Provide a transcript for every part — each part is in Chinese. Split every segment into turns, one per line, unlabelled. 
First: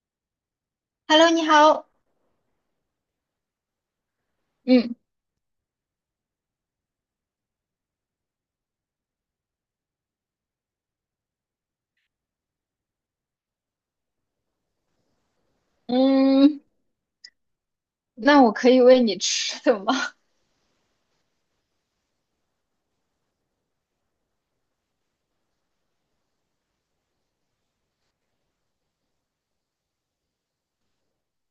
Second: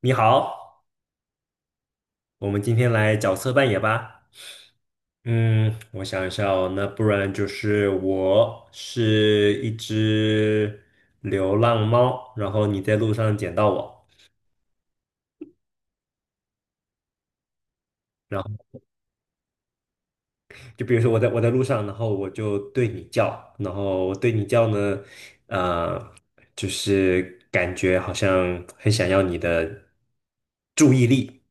你好，
Hello，你好。
我们今天来角色扮演吧。
嗯
嗯，我想一下哦，那不然就是我是一只流浪猫，然后你在路上捡到我，
嗯，
然
那
后
我可以喂你吃的吗？
就比如说我在路上，然后我就对你叫，然后我对你叫呢，呃，就是感觉好像很想要你的注意力，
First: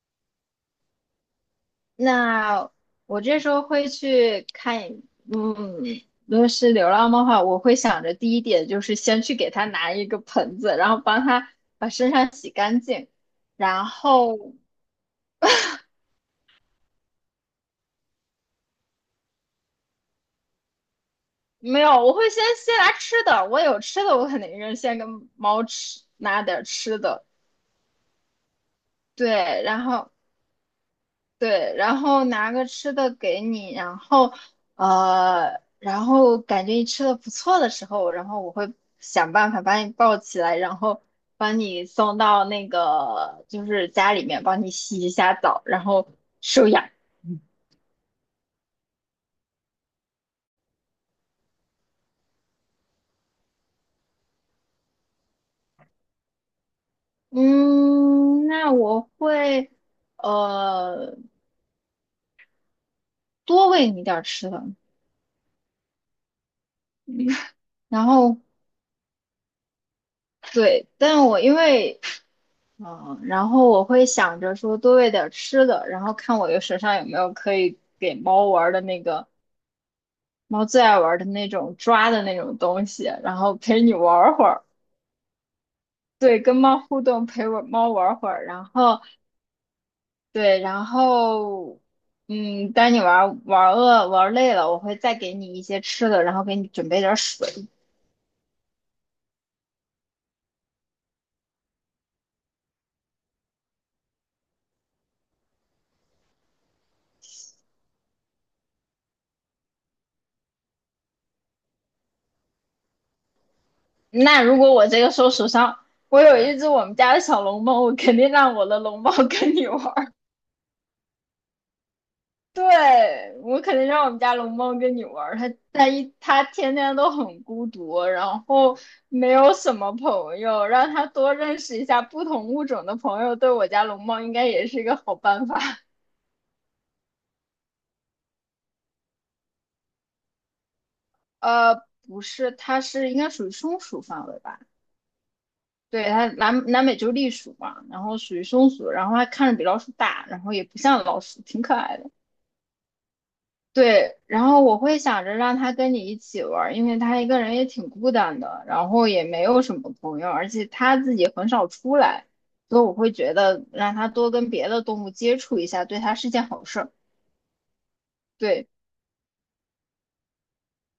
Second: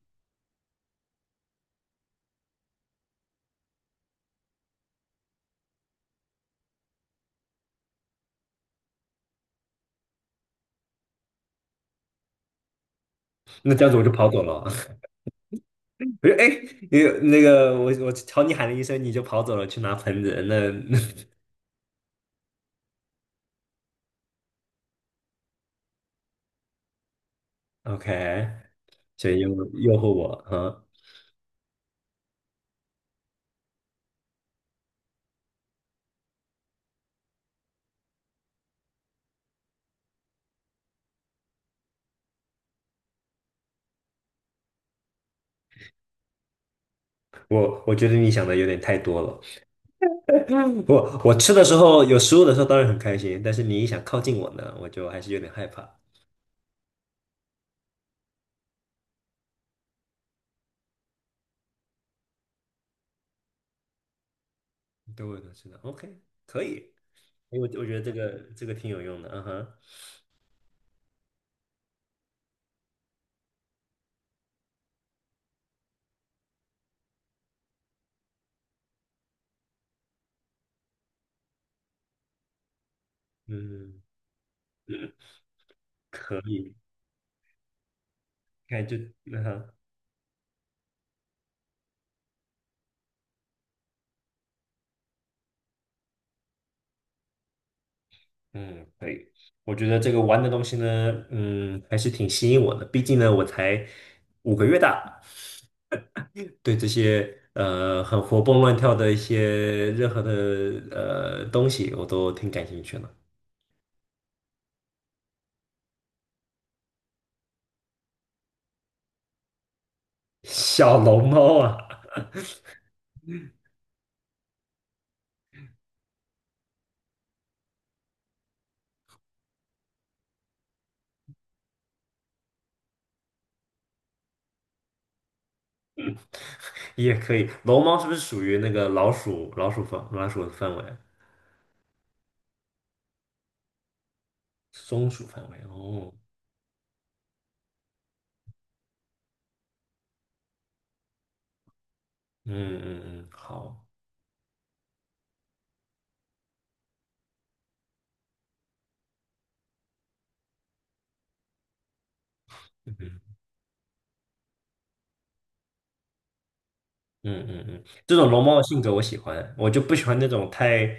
那我这时候会去看嗯，如果是流浪猫的话，我会想着第一点就是先去给它拿一个盆子，然后帮它把身上洗干净，
那这
然
样子我就跑走
后
了。我就哎，诶那个我朝你喊了一声，你就跑走了去拿盆子，那
没有，我会先拿吃的，我有吃的，我肯定是先跟猫吃拿点儿吃的，
OK，所以诱
对，然
诱
后
惑我，啊，
对，然后拿个吃的给你，然后然后感觉你吃的不错的时候，然后我会想办法把你抱起来，然后把你送到那个就是家里面，帮你洗一下澡，然后收养。
我觉得你想的有点太多了。我吃的时候有食物的时候当然很开心，但是你一想靠近我呢，我就还是有点害怕。
嗯，那我会呃多喂你点儿吃的，
对，我都知道。OK，可以，因为我觉得
然
这个
后
这个挺有用的，嗯哼，
对，但我因为嗯，然后我会想着说多喂点吃的，然后看我的手上有没有可以给猫玩儿的那个猫最爱玩儿的那种抓的那种东西，然后陪你
嗯，
玩儿会儿，对，
可
跟
以，
猫互动，陪我猫玩儿会儿，然
看就
后
嗯哼，
对，然后嗯，当你玩儿饿玩儿累了，我会再给你一些吃的，然后给你准备点儿水。
嗯，可以。我觉得这个玩的东西呢，嗯，还是挺吸引我的，毕竟呢，我才5个月大。对这些很活蹦乱跳的一些任何的东西，我都挺感兴趣的。
那如果我这个时候手上我有一只我们家的小龙猫，我肯定让我的龙猫 跟你玩。
小龙猫啊，
对，我肯定让我们家龙猫跟你玩儿，它天天都很孤独，然后没有什么朋友，让它多认识一下不同物种的朋友，对我家龙猫应该也是一个好办法。
也可以。龙猫是不是属于那个老鼠的范围？
呃，不是，它是应该属于松鼠范围吧？
松鼠范围
对，
哦，
它南美洲栗鼠嘛，然后属于松鼠，然后它看着比老鼠大，然后也不像老鼠，挺可爱的。
嗯嗯嗯，好。
对，然后我会想着让他跟你一起玩儿，因为他一个人也挺孤单的，然后也没有什么朋友，而且他自己很少出来，所以我会
嗯
觉得让他多跟别的动物接触一下，对他是件好事儿。
嗯嗯嗯，这种龙猫的
对，
性格我喜欢，我就不喜欢那种太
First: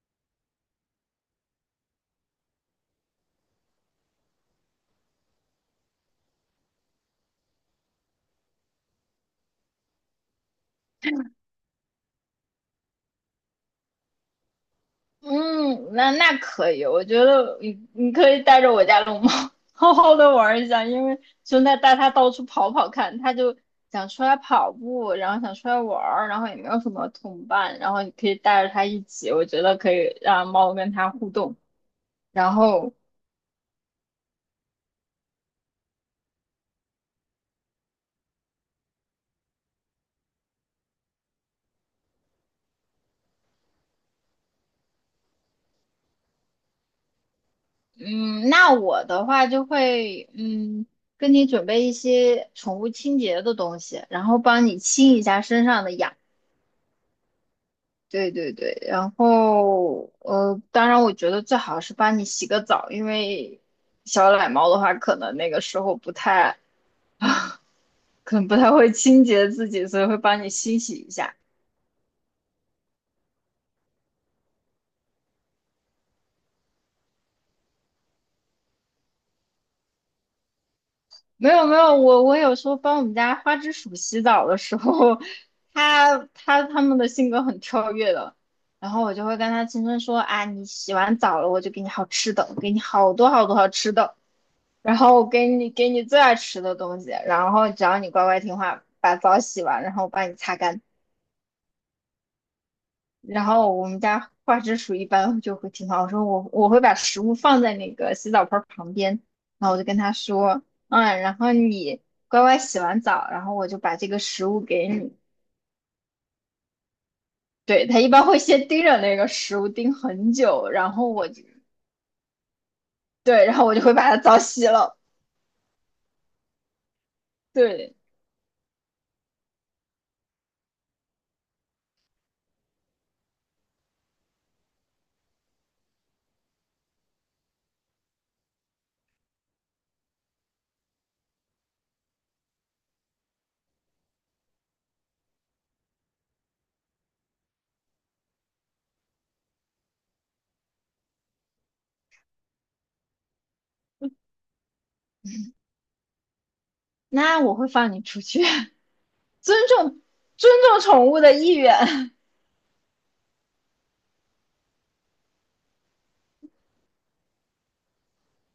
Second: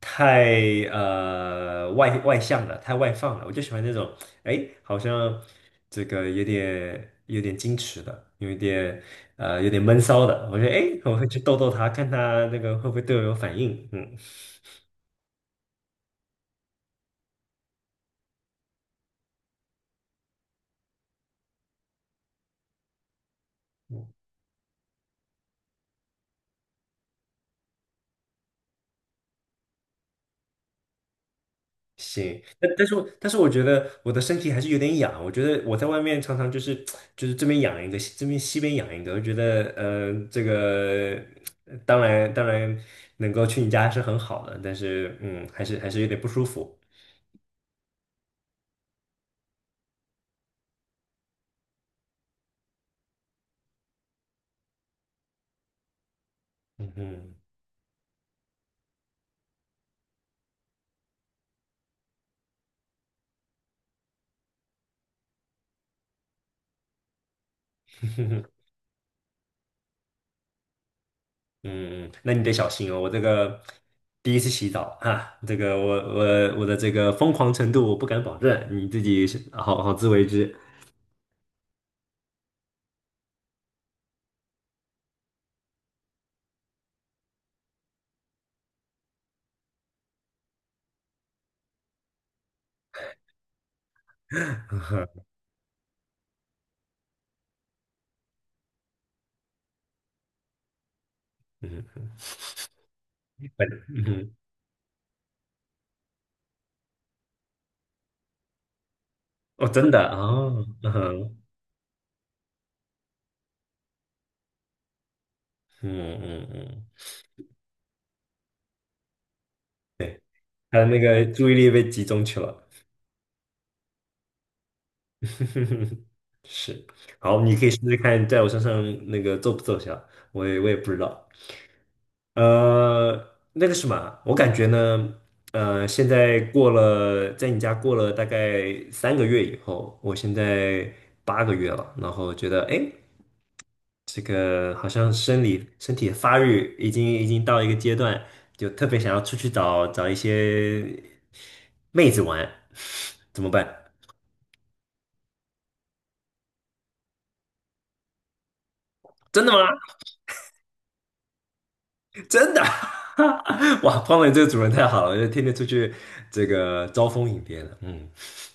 太外向的，太外放了，我就喜欢那种哎，好像这个有点矜持的，有一点有点闷骚的，我觉得哎，我会去逗逗他，看他那个会不会对我有反应，嗯。
嗯，那那可以，我觉得你你可以带着我家龙猫 好好的玩一下，因为就带它到处跑跑看，它就想出来跑步，然后想出来玩儿，然后也没有什么同伴，然后你可以带着它一起，我觉得可以让猫跟它互动。
行，
然
但但
后，
是我但是我觉得我的身体还是有点痒，我觉得我在外面常常就是这边痒一个，这边西边痒一个，我觉得这个当然能够去你家是很好的，但是嗯还是有点不舒服，
嗯，那我的话就会，嗯，跟你准备一些宠物清洁的东西，然后帮你清一下身上的痒。
嗯嗯
对对对，然后当然我觉得最好是帮你洗个澡，因为小奶猫的话，可能那个时候不太，可
嗯
能不太会清洁自己，所以会帮你清洗一下。
嗯，那你得小心哦，我这个第一次洗澡啊，这个我的这个疯狂程度我不敢保证，你自己是好好自为之，
没有没有，我我有时候帮我们家花枝鼠洗澡的时候，它们的性格很跳跃的，然后我就会跟它轻声说啊，你洗完澡了，我就给你好吃的，我给你好多好多好吃的。然后我 给你最爱吃的东西，然后只要你乖乖听话，把澡洗完，然后我帮你擦干。
嗯
然后我们
嗯嗯，
家花枝鼠一般就会听话，我说我我会把食物放在那个洗澡盆儿旁边，
哦
然后我就
真
跟
的
他说，
哦。嗯
嗯，
哼
然后你乖乖洗完澡，然后我就把这个食物给你。
嗯嗯嗯，
对，它一般会先盯着那个食物盯很久，
他的
然
那
后
个
我就
注意力被集中去了，
对，然后我就会把它澡洗了。
是。好，你可以试试
对，
看，在我身上那个奏不奏效，我也不知道。呃，那个什么啊，我感觉呢，现在过了，在你家过了大概3个月以后，我现在8个月了，然后觉得，哎，这个好像生理身体的发育已经到一个阶段，就特别想要出去找找一些妹子玩，怎么办？
那我会放你出去，
真的吗？
尊重尊重宠物的意愿。
真的？哇，胖伟这个主人太好了，就天天出去这个招蜂引蝶的，嗯，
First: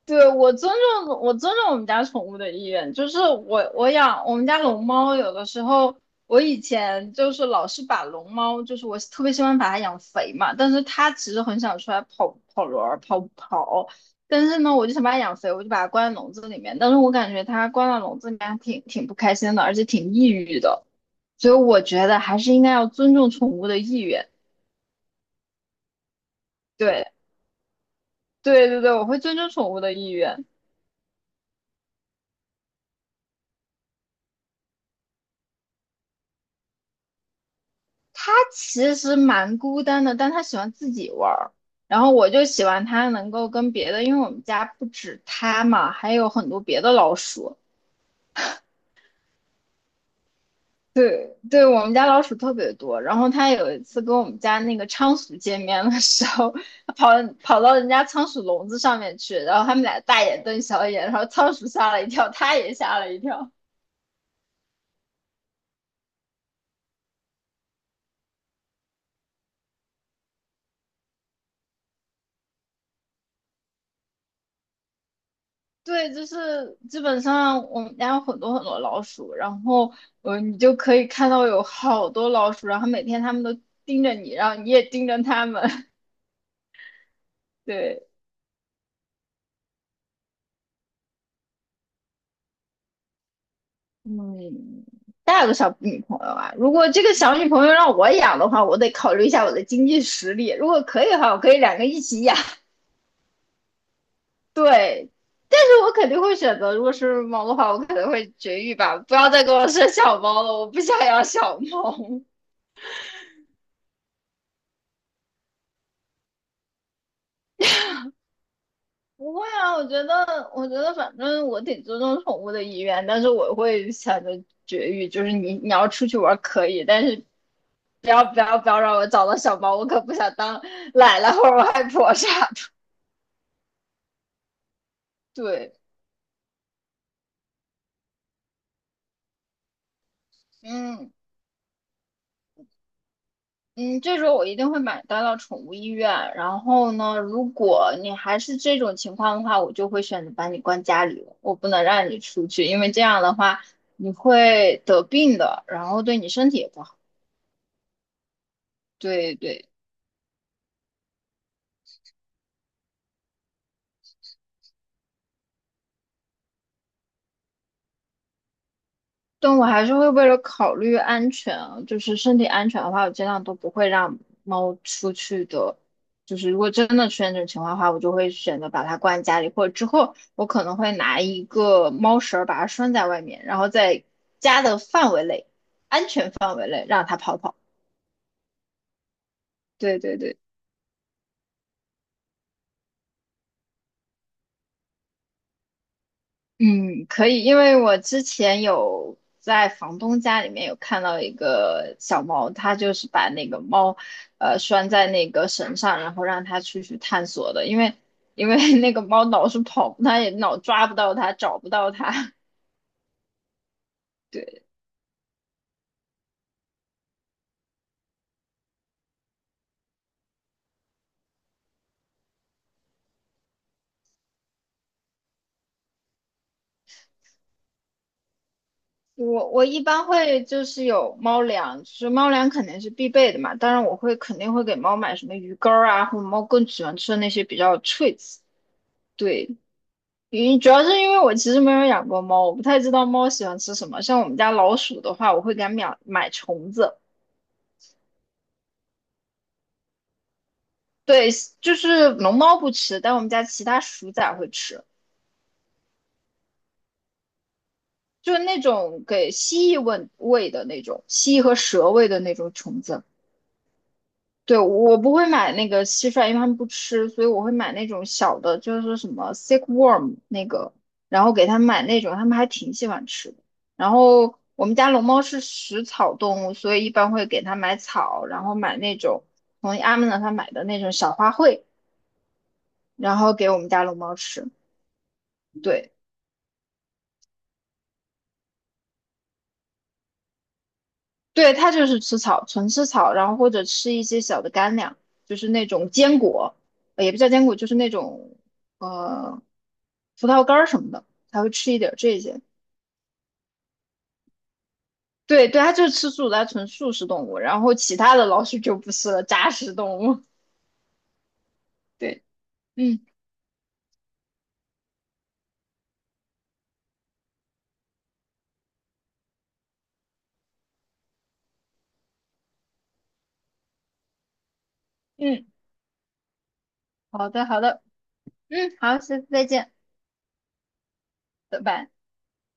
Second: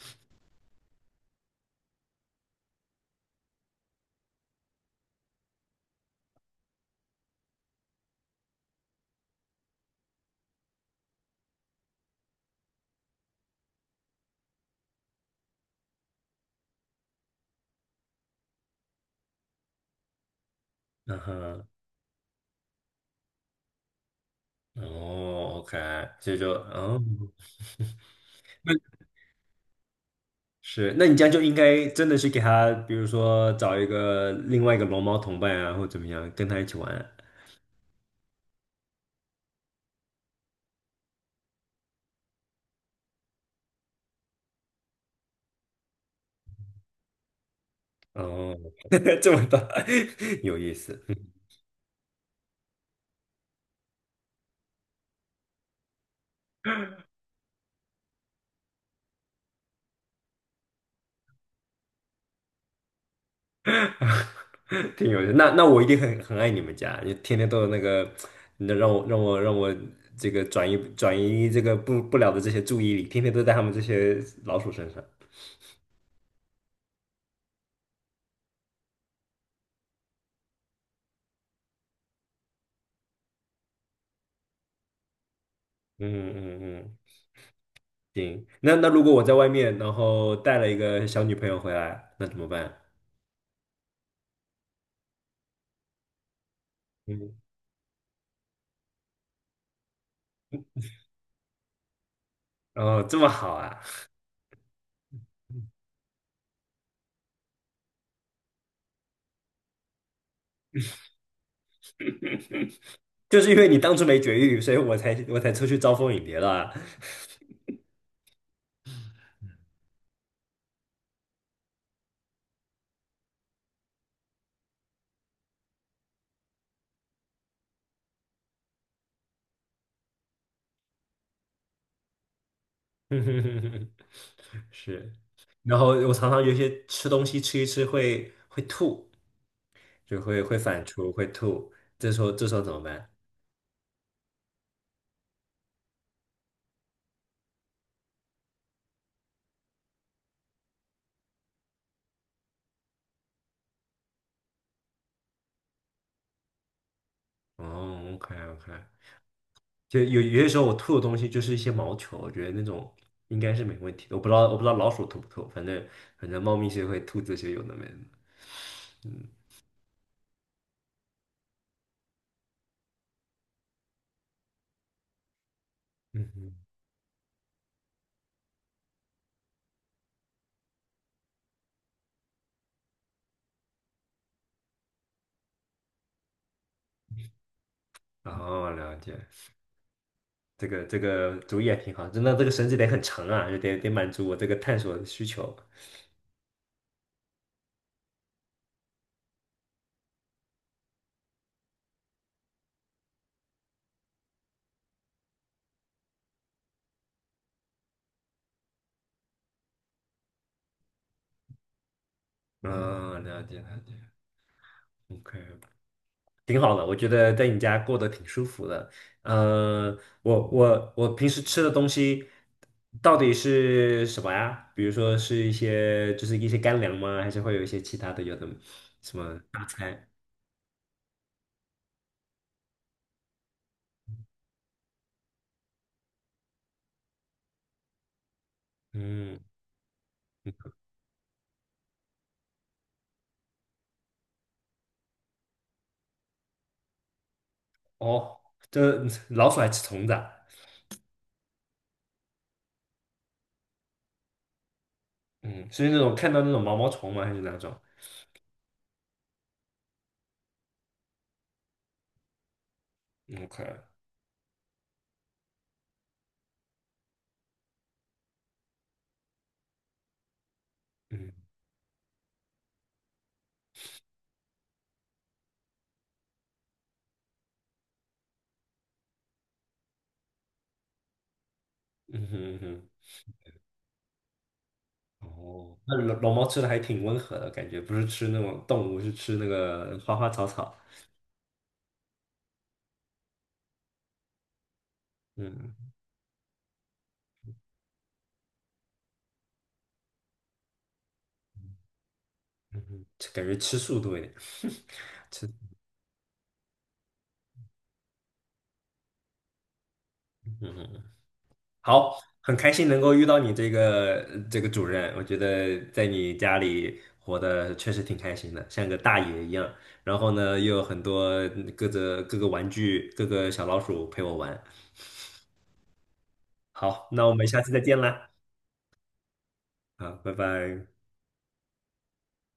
对，我尊重我们家宠物的意愿，就是我我养我们家龙猫，有的时候我以前就是老是把龙猫，就是我特别喜欢把它养肥嘛，但是它其实很想出来跑跑轮儿、跑跑，但是呢，我就想把它养肥，我就把它关在笼子里面，但是我感觉它关在笼子里面还挺不开心的，而且挺抑郁的，
嗯
所以
哼，
我觉得还是应该要尊重宠物的意愿。
哦，OK，所以就，哦，
对 对
那
对对，我会尊重宠物的意愿。
是，那你这样就应该真的是给他，比如说找一个另外一个龙猫同伴啊，或怎么样，跟他一起玩。
其实蛮孤单的，但他喜欢自己玩儿，然后我就喜欢他能够跟别的，因为我们家不止他嘛，还有很多别的老鼠。
哦，这么大，有意思，
对，对，我们家老鼠特别多。然后他有一次跟我们家那个仓鼠见面的时候，他跑到人家仓鼠笼子上面去，然后他们俩大眼瞪小眼，然后仓鼠吓了一跳，他也吓了一跳。
挺有意思。那那我一定很很爱你们家，你天天都有那个，那让我这个转移这个不了的这些注意力，天天都在他们这些老鼠身上。
对，就是基本上我们家有很多很多老鼠，然后你就可以看到有好多老鼠，然后每天它们都盯着你，然后你也盯着它们。
嗯嗯嗯，
对，
行。那那如果我在外面，然后带了一个小女朋友回来，那怎么办？
嗯，带了个小女朋友啊，如果这个
嗯，
小女朋友让我养的话，我得考虑一下我的经济实力。如果可以的话，我可以两个一起养。
哦，这么好啊，
对，但是我肯定会选择，如果是猫的话，我可能会绝育吧，不要再给我生小猫了，我不想养小猫。
就是因为你当初没绝育，所以我才出去招蜂引蝶了啊。
不会啊，我觉得，我觉得反正我挺尊重宠物的意愿，但是我会想着绝育，就是你你要出去玩儿可以，但是不要让我找到小猫，我可不想当奶奶或者外婆啥的。
是，
对，
然后我常常有一些吃东西吃一吃会吐，就会反刍
嗯
会吐，这时候怎么办？
嗯，这时候我一定会买单到宠物医院。然后呢，如果你还是这种情况的话，我就会选择把你关家里了，我不能让你出去，因为这样的话你会得病的，然后对你身体也不好。
哦，OK OK，
对对。
就有些时候我吐的东西就是一些毛球，我觉得那种应该是没问题的。我不知道老鼠吐不吐，反正猫咪是会吐这些有的没的。嗯
但我还是会为了考虑安全啊就是身体安全的话，我尽量都不会让猫出去的。
嗯
就是
哼，
如果真的出现这种情况的话，我就会选择把它关在家里，或者之后我可能会拿一个猫绳儿把它拴在外面，然后在家的范围内、安全范围内让它跑跑。
哦，了解，
对对对。
这个主意也挺好，真的这个绳子得很长啊，就得满足我这个探索的需求。
嗯，可以，因为我之前有在房东家里面有看到一个小猫，它就是把那个猫，拴在那个绳上，然后让它出去探索的，因为 那个猫老是跑，它也老抓不到它，找不到它。
嗯，了解了解
对，
，OK。挺好的，我觉得在你家过得挺舒服的。嗯，我平时吃的东西到底是什么呀？比如说是一些就是一些干粮吗？还是会有一些其他的有的什么
我
大
我一般
餐？
会就是有猫粮，就是猫粮肯定是必备的嘛，当然我会肯定会给猫买什么鱼干儿啊，或者猫更喜欢吃的那些比较 treats。
嗯，
对，因主要是因为我其实没有养过猫，我不太知道猫喜欢吃什么。像我们家老鼠的话，我会给它买虫子。
哦，这老鼠爱吃虫子啊
对，就是龙猫不吃，但我们家其他鼠仔会吃，
嗯，是那种看到那种毛毛虫吗？还是哪种
就是那种给蜥蜴喂的那种，蜥蜴和蛇喂的那种虫子。
？OK，
对，我不会买那个蟋蟀，因为他们不吃，所以我会买那种小的，就是什么 sickworm 那个，然后
嗯
给他们买那种，他们还挺喜欢吃的。然后我们家龙猫是食草动物，所以一般会给它买草，然后买那种从阿姆那他买的那种小花卉，
嗯哼嗯
然后给我们家龙猫吃。
哼，哦，
对。
那老老猫吃的还挺温和的感觉，不是吃那种动物，是吃那个花花草草。
对，它就是吃草，纯吃草，然后或者吃一些小的干粮，就是那种
嗯。
坚果，也不叫坚果，就是那种呃葡萄干儿什么的，它会吃一点儿这些。
嗯哼，这感觉吃素多一点，吃，
对对，它就是吃素的，它纯素食动物，然后其他的老鼠就不是了，杂食动物。
嗯哼，好，
对，
很开心能
嗯
够遇到你这个这个主任，我觉得在你家里活得确实挺开心的，像个大爷一样。然后呢，又有很多各个玩具、各个小老鼠陪我玩。
嗯，
好，那
好
我
的
们
好
下次再
的，
见啦，
嗯好，下次再见，
好，拜拜。
拜拜。